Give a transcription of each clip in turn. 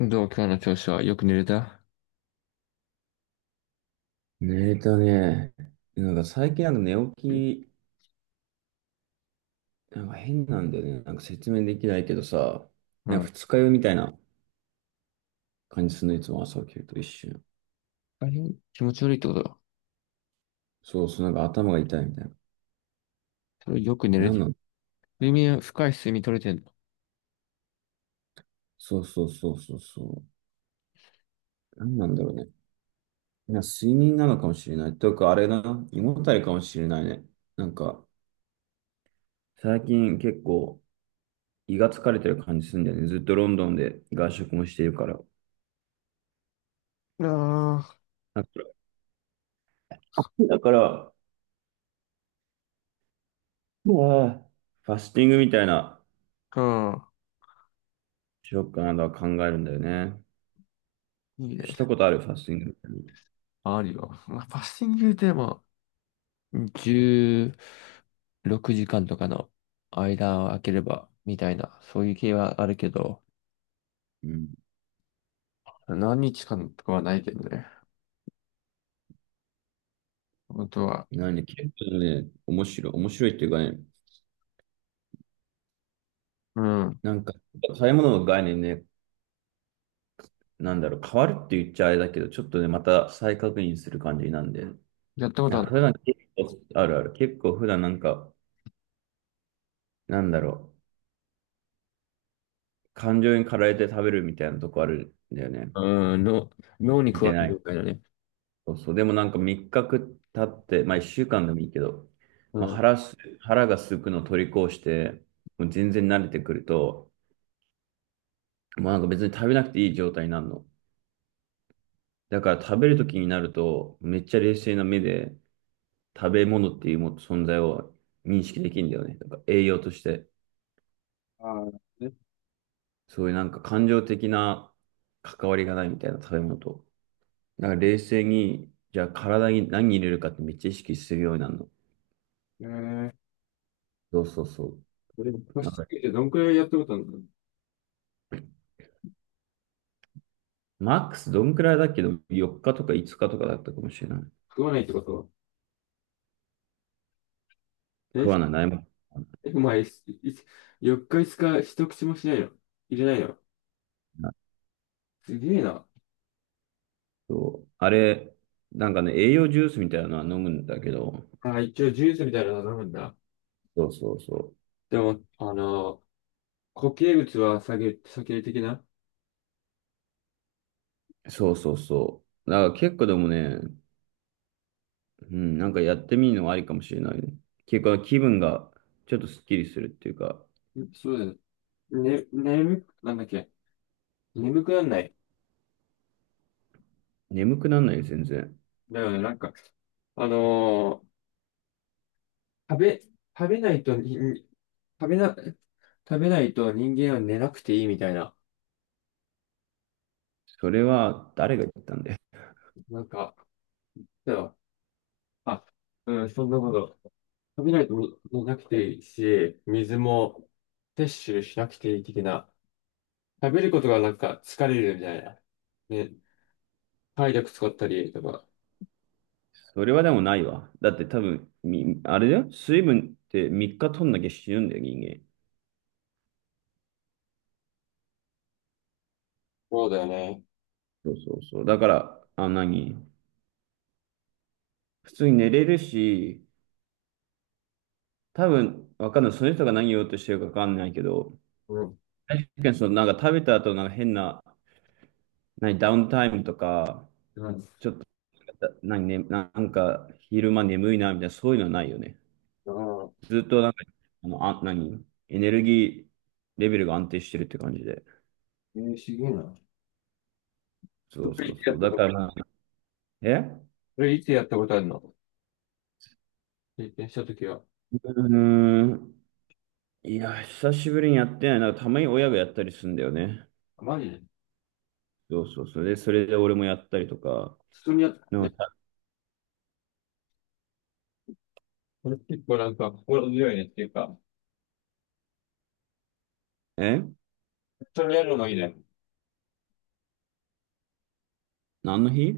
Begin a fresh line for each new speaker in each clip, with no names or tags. どう、今日の調子は？よく寝れた？
寝たね。なんか最近なんか寝起き、なんか変なんだよね。なんか説明できないけどさ、
う
なんか
ん。
二日酔いみたいな感じするの、いつも朝起きると一瞬。
あれ、気持ち悪いってことだ。
そうそう、なんか頭が痛いみたいな。
それよく寝れ
なん
て。
なん
睡眠、深い睡眠取れてんの？
そうそうそうそうそう。なんなんだろうね。なんか睡眠なのかもしれない。というかあれだな、胃もたれかもしれないね。なんか最近結構胃が疲れてる感じするんだよね。ずっとロンドンで外食もしてるから。
あ
だかだから、うわぁ、ファスティングみたいな。
あ、
しようかなとは考えるんだよね。
うん。いいね。
したことある、ファスティング？
あるよ。まあ、パッシングでも、16時間とかの間を空ければ、みたいな、そういう系はあるけど、
うん。
何日間とかはないけどね。本当は。
なんで、結構ね、面白い、面白いっていうかね、
うん。
なんか、食べ物の概念ね、なんだろう、変わるって言っちゃあれだけど、ちょっとね、また再確認する感じなんで、い
やったこと
や
ある
普
の？
段結構、あるある、結構普段なんか、なんだろう、感情に駆られて食べるみたいなとこあるんだよね。
うん、脳に
見
加
て
わせ
な
る
い。
みたい解だね。
そうそう。でもなんか3日経って、まあ1週間でもいいけど、
う
まあ、
ん。
腹が空くのを取り越して、もう全然慣れてくると、もうなんか別に食べなくていい状態になるの。だから食べるときになると、めっちゃ冷静な目で食べ物っていうも存在を認識できるんだよね。だから栄養として、
ああ、ね。
そういうなんか感情的な関わりがないみたいな食べ物と。だから冷静に、じゃあ体に何入れるかってめっちゃ意識するようになるの。
えー
そうそうそう。
それ
な
貸
ん
し
か
付けてどんくらいやってことなの？
マックスどんくらいだっけど、4日とか5日とかだったかもしれない。
食わないってことは。え、
食わない、ないもん。
えお前、いい4日5日一口もしないの？入れないの？
あ
すげえな。
とあれ、なんかね、栄養ジュースみたいなのは飲むんだけど、
あ、一応ジュースみたいなの飲むんだ。
そうそうそ
でも、固形物は避ける的な。
う。そうそうそう。だから結構でもね、うん、なんかやってみるのはありかもしれないね。結構気分がちょっとスッキリするっていうか、
んそうだよね。ね、なんだっけ。眠くなんない？
眠くならないよ、全然。
だよね、なんか、あのー食べ、食べないとに、に食べな、食べないと人間は寝なくていいみたいな。
それは誰が言ったんだよ。
なんか、だよ。あ、うん、そんなこと。食べないとももなくていいし、水も摂取しなくていい的な。食べることがなんか疲れるみたいな。ね、体力使ったりとか。
それはでもないわ。だって多分、あれだよ。水分って3日取んなきゃ死ぬんだよ、人間。
そうだよね。
そうそうそう。だから、あ、何普通に寝れるし、多分、わかんない。その人が何言おうとしてるかわかんないけど、
うん。
確かにその、なんか食べた後、なんか変な、何、ダウンタイムとか、
うん。だ
ちょっと、何、ね、なんか、昼間眠いな、みたいな、そういうのはないよね。
から、
ずっと、なんか、あの、あ、何エネルギーレベルが安定してるって感じで。
すげえな。
そ
そ
う
れ
そ
い
う
つや
そ
っ
う。
た
だ
こ
か
と、
らまあ、え
それいつやったことあるの？経験したときは？
うーん。いや、久しぶりにやってないな。たまに親がやったりするんだよね。
マジで
そうそうそう。で、それで俺もやったりとか。
普通にやった。
でも
ね
た
これ結構なんか心強いねっていうか、
え？
一緒にやるのもいいね。
何の日？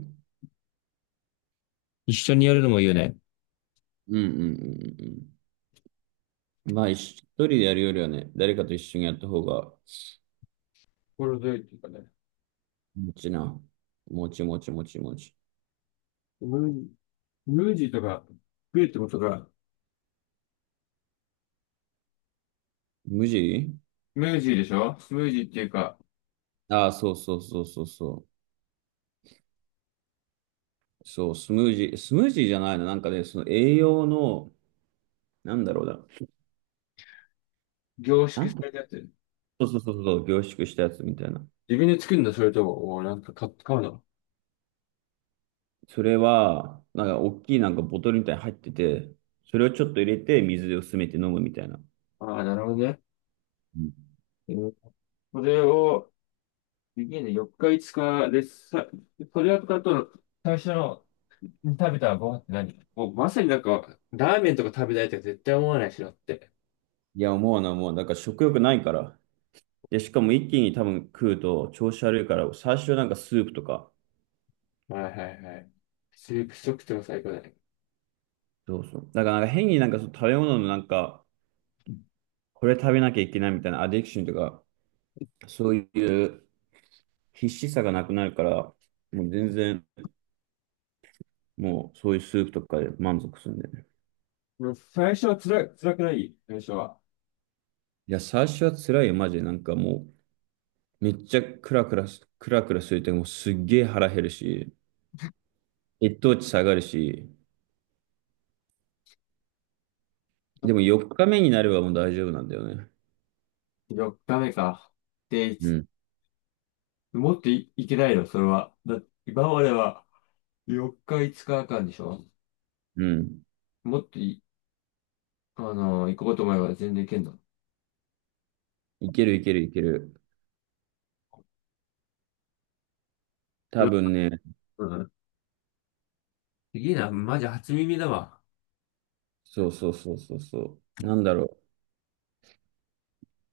一緒にやるのもいいよね。
うんうんうんうん。まあ、一人でやるよりはね、誰かと一緒にやった方が、
心強いっていうかね。
もちな。もちもちもちもち。
ムー、ムージーとか食えってことが？
無地。
ムージーでしょ？スムージーっていうか、
ああ、そうそうそうそうそう。そう、スムージー、スムージーじゃないの。なんかね、その栄養の、なんだろうな。
凝
な
縮
んか、
されたやつ。
そうそうそうそう、凝縮したやつみたいな。
自分で作るの？それとも、お買うの？
それは、なんか、大きいなんかボトルみたいに入ってて、それをちょっと入れて、水で薄めて飲むみたいな。
ああ、なるほどね。うんこれを、で4日5日で、さ、これを使うと、最初の食べたご飯って、何もうまさになんか、ラーメンとか食べたいとか絶対思わないしなって。
いや、思うな、もう、なんから食欲ないから。で、しかも一気に多分食うと調子悪いから、最初なんかスープとか、
はいはいはい。スープ食っックとか最高だね。
そうそう。だからなんか変になんかその食べ物のなんか、これ食べなきゃいけないみたいなアディクションとか、そういう必死さがなくなるから、もう全然、もうそういうスープとかで満足するんだよね。
もう最初は辛い、辛くない？最初は。
いや、最初は辛いよ、マジで。なんかもう、めっちゃクラクラすると、もうすっげえ腹減るし、血糖値下がるし、でも4日目になればもう大丈夫なんだよね。
4日目か。で、い
う
つ
ん。
もっとい、いけないのそれは？今までは、4日、5日んでしょ？
うん。
もっとい、行こうと思えば全然行けんの？
いけるいけるいける。多分ね、
うん。すげえな、マジ初耳だわ。
そうそうそうそうそう。なんだろう。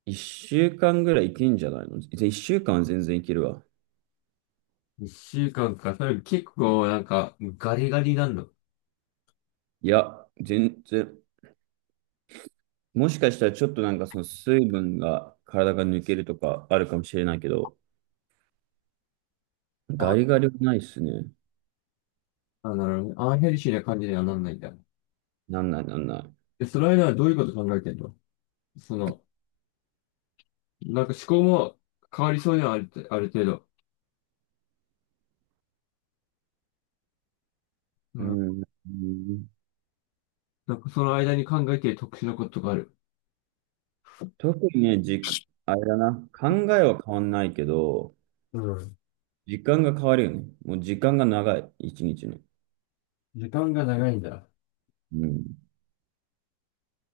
一週間ぐらいいけんじゃないのぜ？一週間は全然いけるわ。
1週間かんか？それ結構なんかガリガリなんの？
いや、全然。もしかしたらちょっとなんかその水分が体が抜けるとかあるかもしれないけど、ガ
あ、
リガリはないっすね。
なるほどね。アンヘルシーな感じにはなんないんだ。
なんないなんない。
で、その間はどういうこと考えてんの？その、なんか思考も変わりそうにはある、ある程度。う
う
ん。
ん。うん。
なんかその間に考えてる特殊なことがある？
特にね、時間、あれだな。考えは変わんないけど、
うん。
時間が変わるよね。もう時間が長い。一日の。
時間が長いんだ。
うん。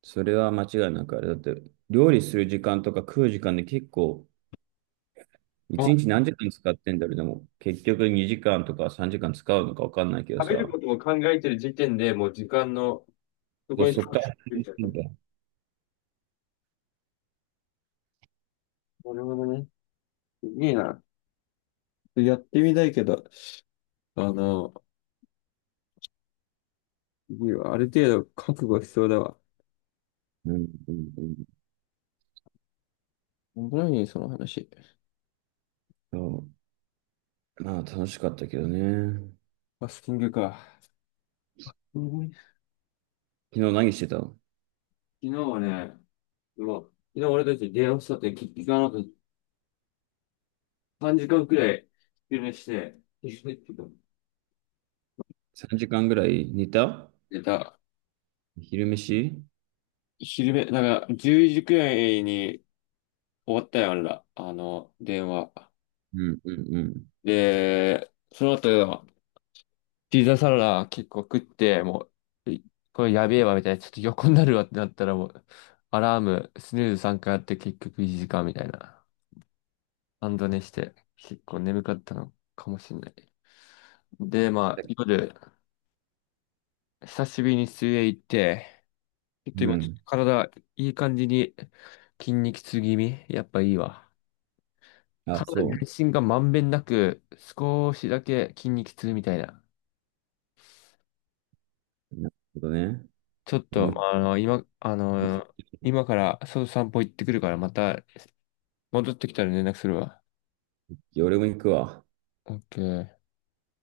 それは間違いなくあれだって、料理する時間とか食う時間で結構、
あ、
一日何時間使ってんだろう、でも、結局2時間とか3時間使うのか分かんないけど
食べる
さ、
ことも考えてる時点でもう時間の、そこに集
そっから始
中し
め
ちゃっ
て
た。
んだよ、
なるほどね。いいな。やってみたいけど、あの、すわある程度覚悟しそうだわ。
うんうんうん。
面白いねその話。
そう、まあ楽しかったけどね。
ファスティングか。うん、昨
昨日何してたの
日はね、もう、昨日俺たち電話したって聞かなくて、3時間くらい昼寝して、昼寝っていうか
?3 時間ぐらい寝た？
寝た。
昼飯。
昼寝、なんか、10時くらいに終わったよ、あれら。電話。
うんうんう
で、その後、ピザサラダ結構食って、もう、これやべえわみたいな、ちょっと横になるわってなったらもう、アラーム、スヌーズ3回やって結局1時間みたいな。半ド寝して、結構眠かったのかもしれない。で、まあ、夜、久しぶりに水泳行って、ちょっと
ん。う
今、ちょっ
ん。
と体、いい感じに筋肉痛気味。やっぱいいわ。
あ、
体
そ
全身がまんべんなく、少しだけ筋肉痛みたいな。
う。なるほどね。
ちょっと、
面
まあ、あ
白
の、
い。
今、あの、今から外散歩行ってくるから、また戻ってきたら連絡するわ。
俺も行くわ。
OK。